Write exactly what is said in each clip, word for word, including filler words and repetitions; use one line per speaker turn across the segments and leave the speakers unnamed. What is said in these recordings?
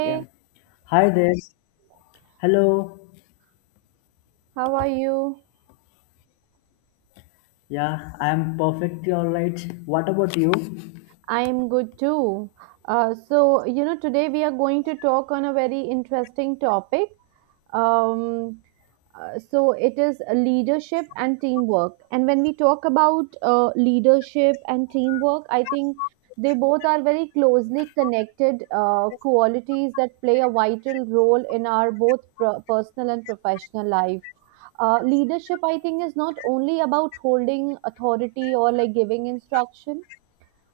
Yeah. Hi there. Hello.
how are you?
Yeah, I am perfectly all right. What about you?
I'm good too. Uh, so, you know, today we are going to talk on a very interesting topic. Um, uh, so, it is leadership and teamwork. And when we talk about uh, leadership and teamwork, I think they both are very closely connected uh, qualities that play a vital role in our both pro- personal and professional life. Uh, leadership, I think, is not only about holding authority or like giving instruction.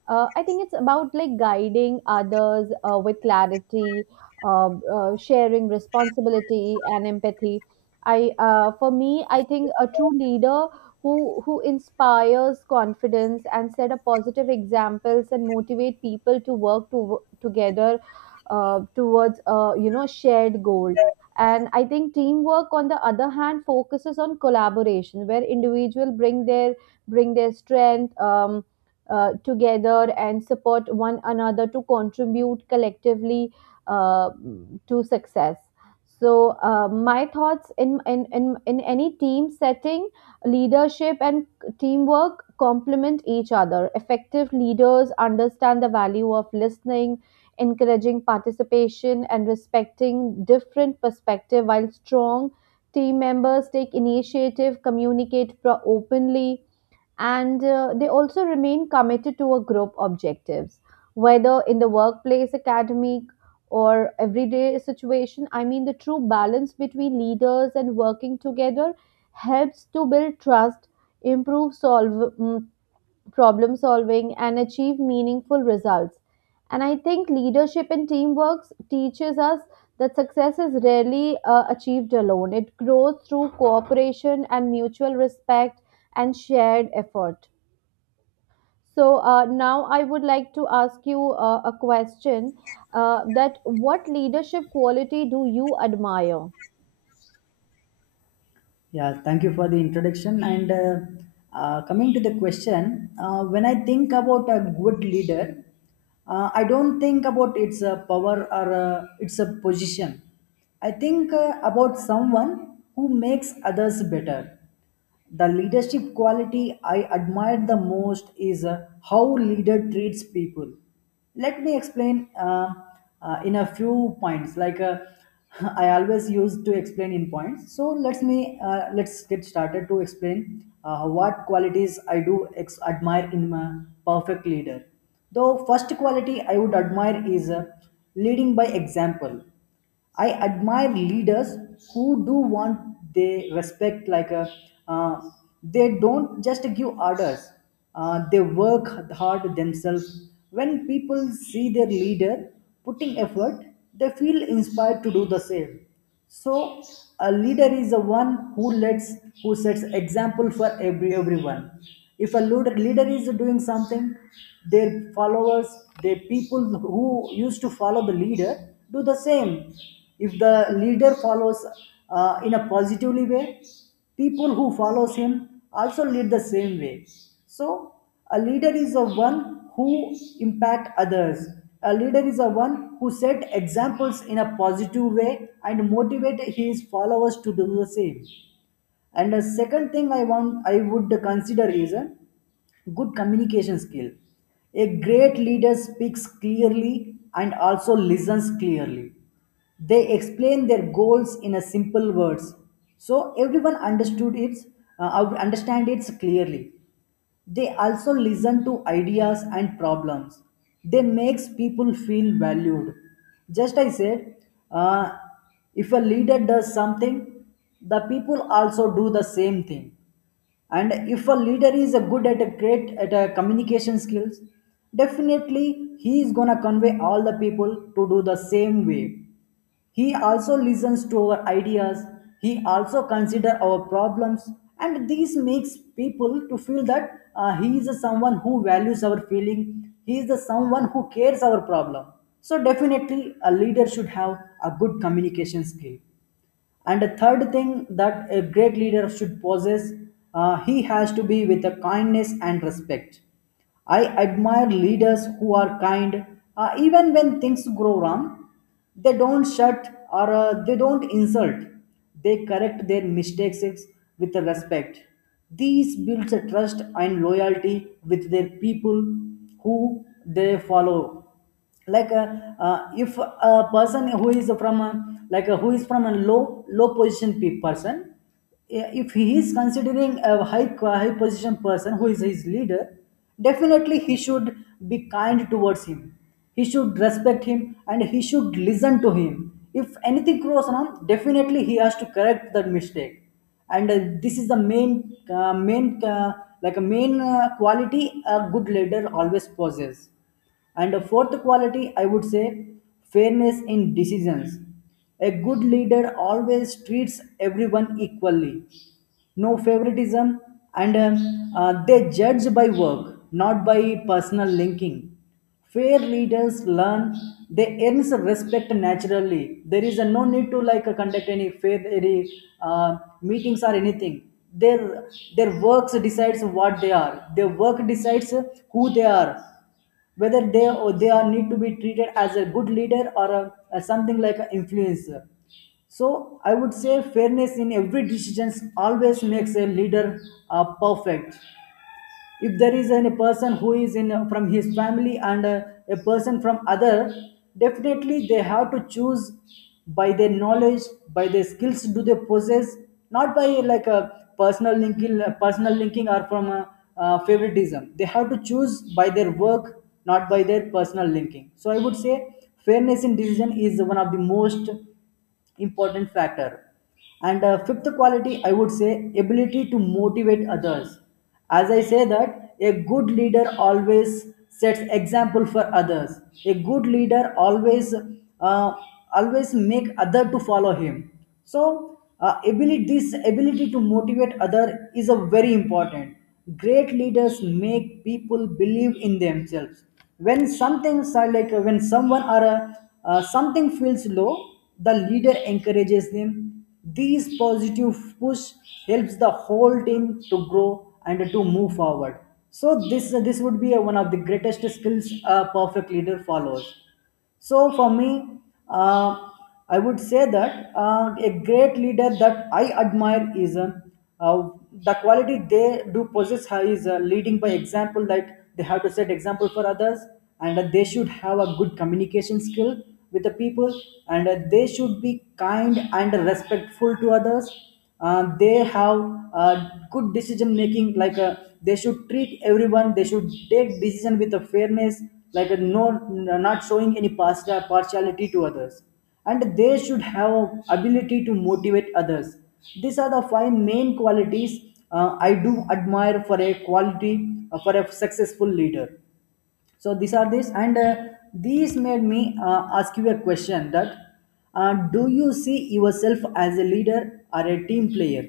uh, I think it's about like guiding others uh, with clarity, uh, uh, sharing responsibility and empathy. I uh, For me, I think a true leader who who inspires confidence and set a positive examples and motivate people to work to, together uh, towards uh, you know shared goals. And I think teamwork, on the other hand, focuses on collaboration, where individual bring their bring their strength. Um, uh, together and support one another to contribute collectively uh, to success. So, uh, my thoughts, in, in, in, in any team setting, leadership and teamwork complement each other. Effective leaders understand the value of listening, encouraging participation, and respecting different perspective, while strong team members take initiative, communicate pro- openly, and uh, they also remain committed to a group objectives, whether in the workplace, academic, or everyday situation. I mean, the true balance between leaders and working together helps to build trust, improve solve mm, problem solving, and achieve meaningful results. And I think leadership and teamwork teaches us that success is rarely uh, achieved alone. It grows through cooperation and mutual respect and shared effort. So uh, now I would like to ask you uh, a question, uh, that what leadership quality do you admire?
Yeah, thank you for the introduction. And uh, uh, coming to the question, uh, when I think about a good leader, uh, I don't think about its uh, power, or uh, its a position. I think uh, about someone who makes others better. The leadership quality I admire the most is uh, how leader treats people. Let me explain uh, uh, in a few points. Like uh, I always used to explain in points. So let's me uh, let's get started to explain uh, what qualities I do ex- admire in a perfect leader. The first quality I would admire is uh, leading by example. I admire leaders who do want they respect like a uh, they don't just give orders. Uh, they work hard themselves. When people see their leader putting effort, they feel inspired to do the same. So a leader is the one who lets, who sets example for every everyone. If a leader, leader is doing something, their followers, their people who used to follow the leader do the same. If the leader follows uh, in a positively way, people who follows him also lead the same way. So a leader is a one who impact others. A leader is a one who set examples in a positive way and motivate his followers to do the same. And the second thing i want i would consider is a good communication skill. A great leader speaks clearly and also listens clearly. They explain their goals in a simple words, so everyone understood it uh, understand it clearly. They also listen to ideas and problems. They makes people feel valued. Just I said, uh, if a leader does something, the people also do the same thing. And if a leader is a good at a great at a communication skills, definitely he is going to convey all the people to do the same way. He also listens to our ideas, he also consider our problems, and this makes people to feel that uh, he is a someone who values our feeling, he is the someone who cares our problem. So definitely a leader should have a good communication skill. And the third thing that a great leader should possess, uh, he has to be with a kindness and respect. I admire leaders who are kind, uh, even when things go wrong. They don't shut, or uh, they don't insult. They correct their mistakes with respect. These builds a trust and loyalty with their people who they follow, like uh, uh, if a person who is from a, like a, who is from a low low position pe- person, i- if he is considering a high high position person who is his leader, definitely he should be kind towards him, he should respect him, and he should listen to him. If anything goes wrong, definitely he has to correct the mistake. And uh, this is the main uh, main uh, like a main uh, quality a good leader always possesses. And a fourth quality, I would say, fairness in decisions. A good leader always treats everyone equally, no favoritism, and um, uh, they judge by work, not by personal linking. Fair leaders learn they earn some respect naturally. There is a no need to like uh, conduct any fair any uh, meetings or anything. Their their works decides what they are. Their work decides who they are, whether they or they are need to be treated as a good leader or a, a something like an influencer. So I would say fairness in every decisions always makes a leader uh, perfect. If there is any person who is in uh, from his family, and uh, a person from other, definitely they have to choose by their knowledge, by their skills do they possess, not by like a personal linking uh, personal linking or from a, uh, favoritism. They have to choose by their work, not by their personal linking. So I would say fairness in decision is one of the most important factor. And uh, fifth quality, I would say, ability to motivate others. As I say that, a good leader always sets example for others. A good leader always uh, always make other to follow him. So, uh, ability, this ability to motivate other is a very important. Great leaders make people believe in themselves. When something so like uh, when someone or a, uh, something feels low, the leader encourages them. These positive push helps the whole team to grow and to move forward. So this this would be uh, one of the greatest skills a perfect leader follows. So for me, uh, I would say that uh, a great leader that I admire is uh, uh, the quality they do possess ha- is uh, leading by example. That they have to set example for others, and uh, they should have a good communication skill with the people, and uh, they should be kind and respectful to others. Uh, they have uh, good decision making, like uh, they should treat everyone, they should take decision with a fairness, like a no not showing any partial partiality to others. And they should have ability to motivate others. These are the five main qualities uh, I do admire for a quality uh, for a successful leader. So these are this, and uh, these made me uh, ask you a question that uh, do you see yourself as a leader or a team player?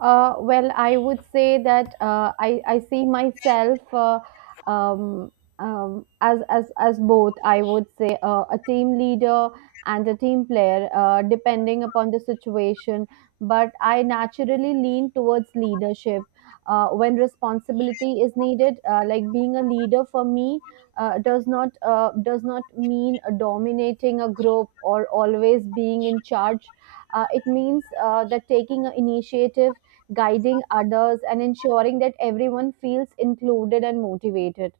Uh, well, I would say that uh, I I see myself, uh, um, um, as as as both. I would say uh, a team leader and a team player, uh, depending upon the situation. But I naturally lean towards leadership uh, when responsibility is needed. Uh, like being a leader, for me, uh, does not uh, does not mean dominating a group or always being in charge. Uh, it means uh, that taking an initiative, guiding others, and ensuring that everyone feels included and motivated.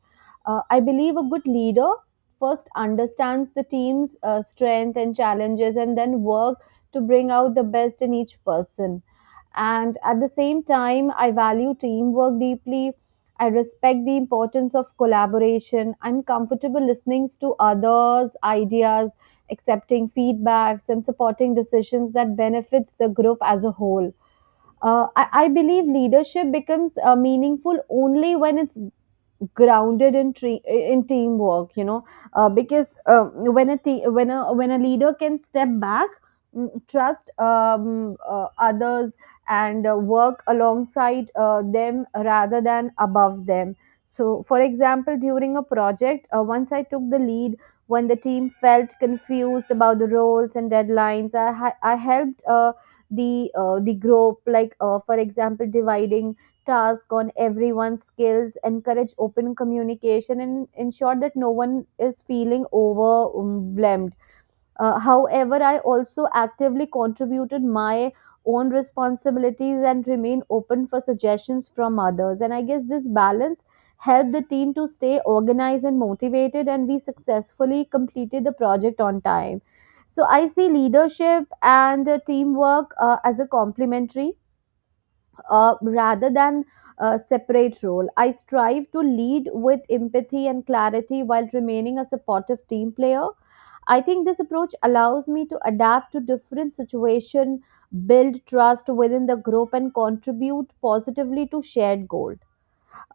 Uh, I believe a good leader first understands the team's uh, strength and challenges, and then work to bring out the best in each person. And at the same time, I value teamwork deeply. I respect the importance of collaboration. I'm comfortable listening to others' ideas, accepting feedbacks, and supporting decisions that benefits the group as a whole. Uh, I, I believe leadership becomes uh, meaningful only when it's grounded in tre- in teamwork, you know, uh, because, um, when a te- when a when a leader can step back, mm, trust um, uh, others and uh, work alongside uh, them rather than above them. So for example, during a project, uh, once I took the lead when the team felt confused about the roles and deadlines, i, ha- I helped uh, the uh, the group, like uh, for example, dividing task on everyone's skills, encourage open communication, and ensure that no one is feeling overwhelmed. Uh, however, I also actively contributed my own responsibilities and remain open for suggestions from others. And I guess this balance helped the team to stay organized and motivated, and we successfully completed the project on time. So I see leadership and uh, teamwork uh, as a complementary uh, rather than a separate role. I strive to lead with empathy and clarity while remaining a supportive team player. I think this approach allows me to adapt to different situation, build trust within the group, and contribute positively to shared goals.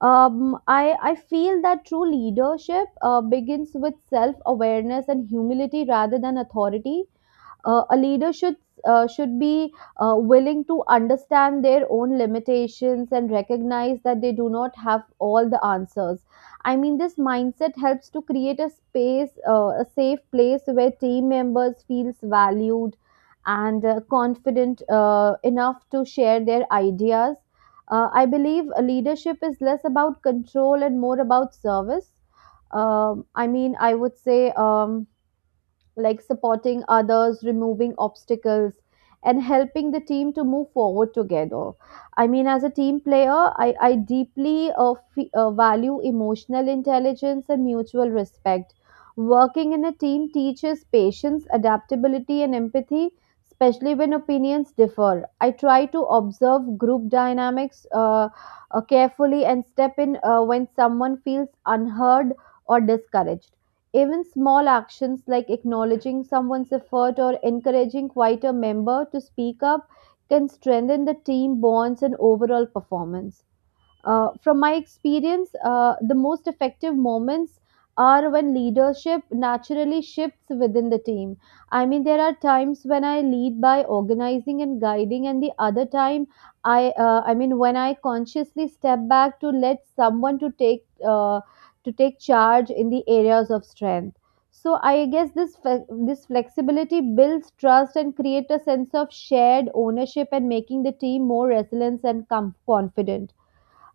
Um, I, I feel that true leadership uh, begins with self awareness and humility rather than authority. Uh, a leader should uh, should be uh, willing to understand their own limitations and recognize that they do not have all the answers. I mean, this mindset helps to create a space, uh, a safe place where team members feels valued and uh, confident uh, enough to share their ideas. uh, I believe uh, leadership is less about control and more about service. Um, i mean i would say, um, like, supporting others, removing obstacles, and helping the team to move forward together. I mean, as a team player, I, I deeply uh, fe- uh, value emotional intelligence and mutual respect. Working in a team teaches patience, adaptability, and empathy, especially when opinions differ. I try to observe group dynamics uh, uh, carefully and step in uh, when someone feels unheard or discouraged. Even small actions like acknowledging someone's effort or encouraging quieter member to speak up can strengthen the team bonds and overall performance. Uh, from my experience, uh, the most effective moments are when leadership naturally shifts within the team. I mean, there are times when I lead by organizing and guiding, and the other time, I uh, I mean, when I consciously step back to let someone to take uh, to take charge in the areas of strength. So I guess this fle- this flexibility builds trust and create a sense of shared ownership and making the team more resilient and com- confident.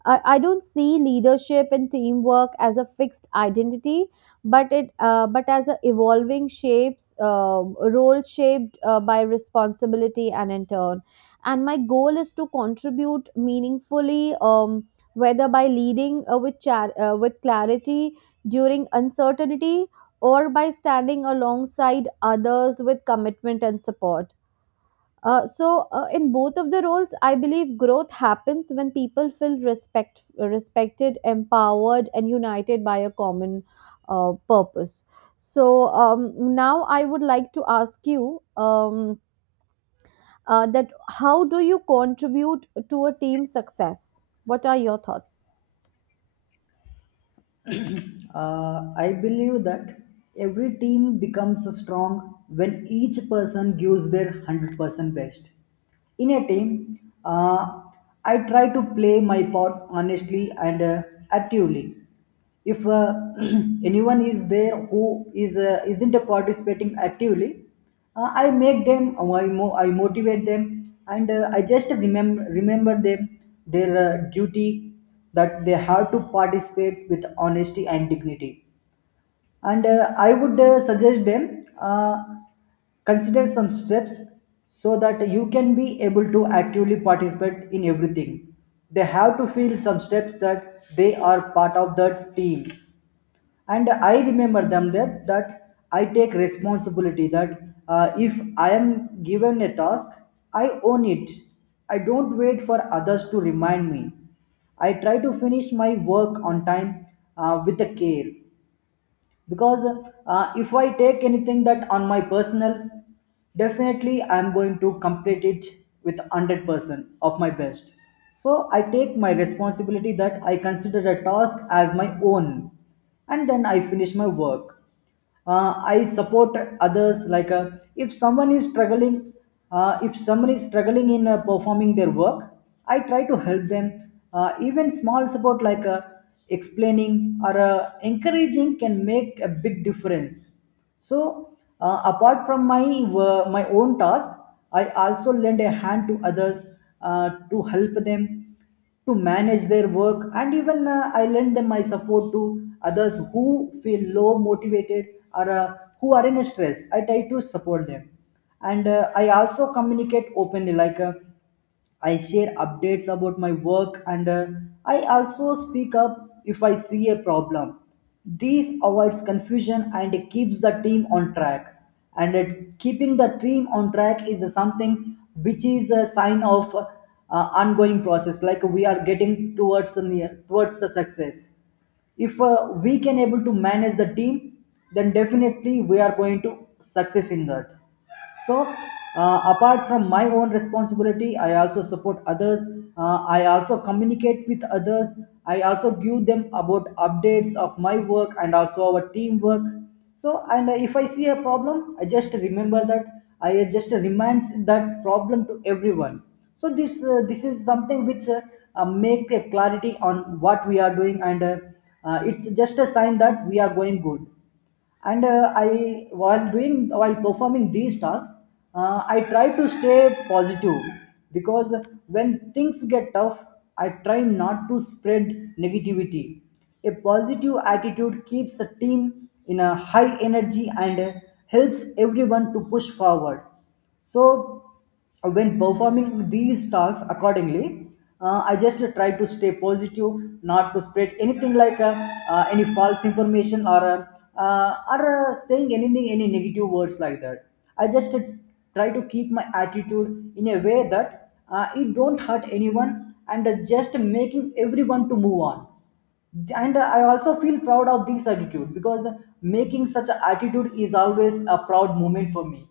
I, I don't see leadership and teamwork as a fixed identity, but it uh, but as a evolving shapes uh, role shaped uh, by responsibility and in turn. And my goal is to contribute meaningfully, um, whether by leading uh, with char- uh, with clarity during uncertainty, or by standing alongside others with commitment and support. Uh, so, uh, in both of the roles, I believe growth happens when people feel respect, respected, empowered, and united by a common uh, purpose. So, um, now I would like to ask you, um, uh, that how do you contribute to a team success? What are your thoughts?
Uh, I believe that every team becomes strong when each person gives their one hundred percent best. In a team, uh, I try to play my part honestly and uh, actively. If uh, anyone is there who is uh, isn't participating actively, uh, I make them, uh, I, mo- I motivate them, and uh, I just remember remember them their uh, duty, that they have to participate with honesty and dignity. And uh, I would uh, suggest them uh, consider some steps so that you can be able to actively participate in everything. They have to feel some steps that they are part of the team, and I remember them that that I take responsibility, that uh, if I am given a task, I own it. I don't wait for others to remind me. I try to finish my work on time, uh, with the care, because uh, if I take anything that on my personal, definitely I'm going to complete it with one hundred percent of my best. So I take my responsibility, that I consider a task as my own, and then I finish my work. uh, I support others, like uh, if someone is struggling uh, if someone is struggling in uh, performing their work, I try to help them. Uh, even small support, like uh, explaining or uh, encouraging, can make a big difference. So uh, apart from my uh, my own task, I also lend a hand to others uh, to help them to manage their work, and even uh, I lend them my support to others who feel low motivated, or uh, who are in stress, I try to support them. And uh, I also communicate openly, like uh, I share updates about my work, and uh, I also speak up if I see a problem. This avoids confusion and it keeps the team on track. And it, keeping the team on track is something which is a sign of uh, ongoing process. Like we are getting towards the near, towards the success. If uh, we can able to manage the team, then definitely we are going to success in that. So uh, apart from my own responsibility, I also support others, uh, I also communicate with others, I also give them about updates of my work and also our teamwork. So, and uh, if I see a problem, I just remember that, I just reminds that problem to everyone. So this uh, this is something which uh, uh, make a clarity on what we are doing, and uh, uh, it's just a sign that we are going good. And uh, I, while doing while performing these tasks, uh, I try to stay positive, because when things get tough, I try not to spread negativity. A positive attitude keeps a team in a high energy and uh, helps everyone to push forward. So when performing these tasks accordingly, uh, I just try to stay positive, not to spread anything, like uh, uh, any false information, or uh, uh, or uh, saying anything any negative words like that. I just try to keep my attitude in a way that uh, it don't hurt anyone, and uh, just making everyone to move on. And I also feel proud of this attitude because making such an attitude is always a proud moment for me.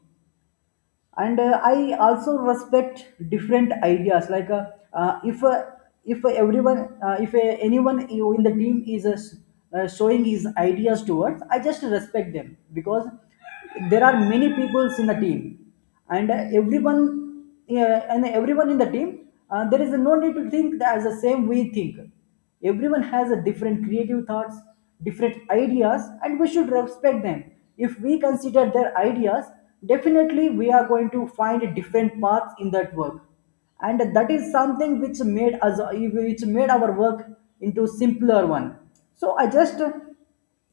And uh, I also respect different ideas, like uh, uh, if uh, if everyone uh, if uh, anyone in the team is uh, s- uh, showing his ideas towards, I just respect them, because there are many peoples in the team, and uh, everyone, yeah, and everyone in the team, uh, there is no need to think that as the same we think. Everyone has a different creative thoughts, different ideas, and we should respect them. If we consider their ideas, definitely we are going to find different paths in that work, and that is something which made us which made our work into simpler one. So i just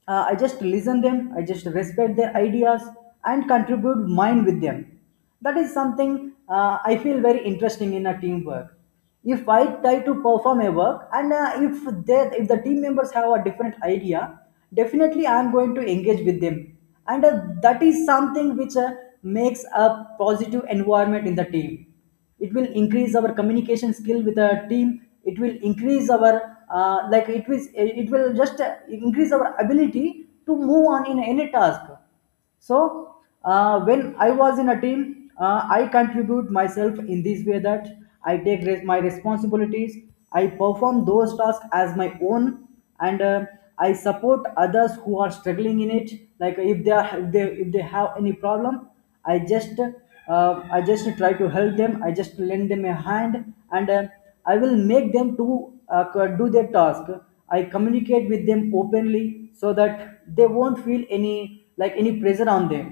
uh, I just listen them, I just respect their ideas and contribute mine with them. That is something uh, I feel very interesting in a teamwork. If I try to perform a work, and uh, if they, if the team members have a different idea, definitely I am going to engage with them. And uh, that is something which uh, makes a positive environment in the team. It will increase our communication skill with our team, it will increase our uh, like it will it will just uh, increase our ability to move on in any task. So uh, when I was in a team, uh, I contribute myself in this way, that I take res- my responsibilities. I perform those tasks as my own, and uh, I support others who are struggling in it, like if they are if they, if they have any problem, i just uh, I just try to help them, I just lend them a hand. And uh, I will make them to uh, c- do their task. I communicate with them openly so that they won't feel any, like, any pressure on them.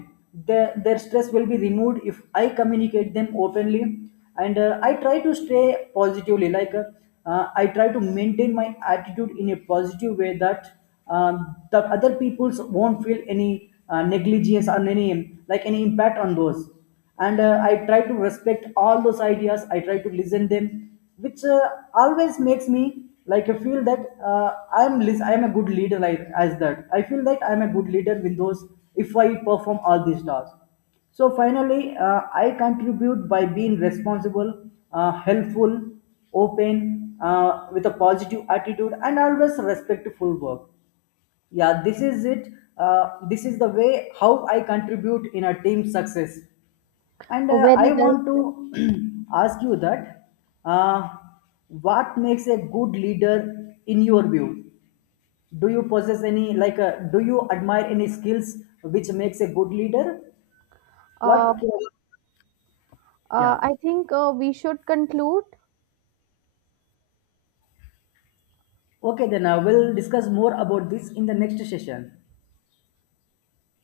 Their, their stress will be removed if I communicate them openly, and uh, I try to stay positively, like uh, uh, I try to maintain my attitude in a positive way that um, the other peoples won't feel any uh, negligence, or any, like, any impact on those. And uh, I try to respect all those ideas, I try to listen them, which uh, always makes me, like, I feel that uh, I am lis- I am a good leader. Like, as that I feel that I am a good leader with those, if I perform all these tasks. So finally, uh, I contribute by being responsible, uh, helpful, open, uh, with a positive attitude, and always respectful work. Yeah, this is it. Uh, this is the way how I contribute in a team success. And
Oh,
uh,
very
I
well.
want to ask you that, uh, what makes a good leader in your view? Do you possess any like? Uh, do you admire any skills which makes a good leader?
Uh,
What? uh,
uh,
Yeah.
I think uh, we should conclude.
Okay, then uh, we'll discuss more about this in the next session.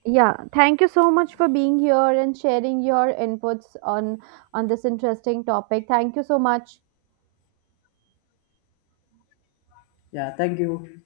Yeah, thank you so much for being here and sharing your inputs on on this interesting topic. Thank you so much.
Yeah, thank you.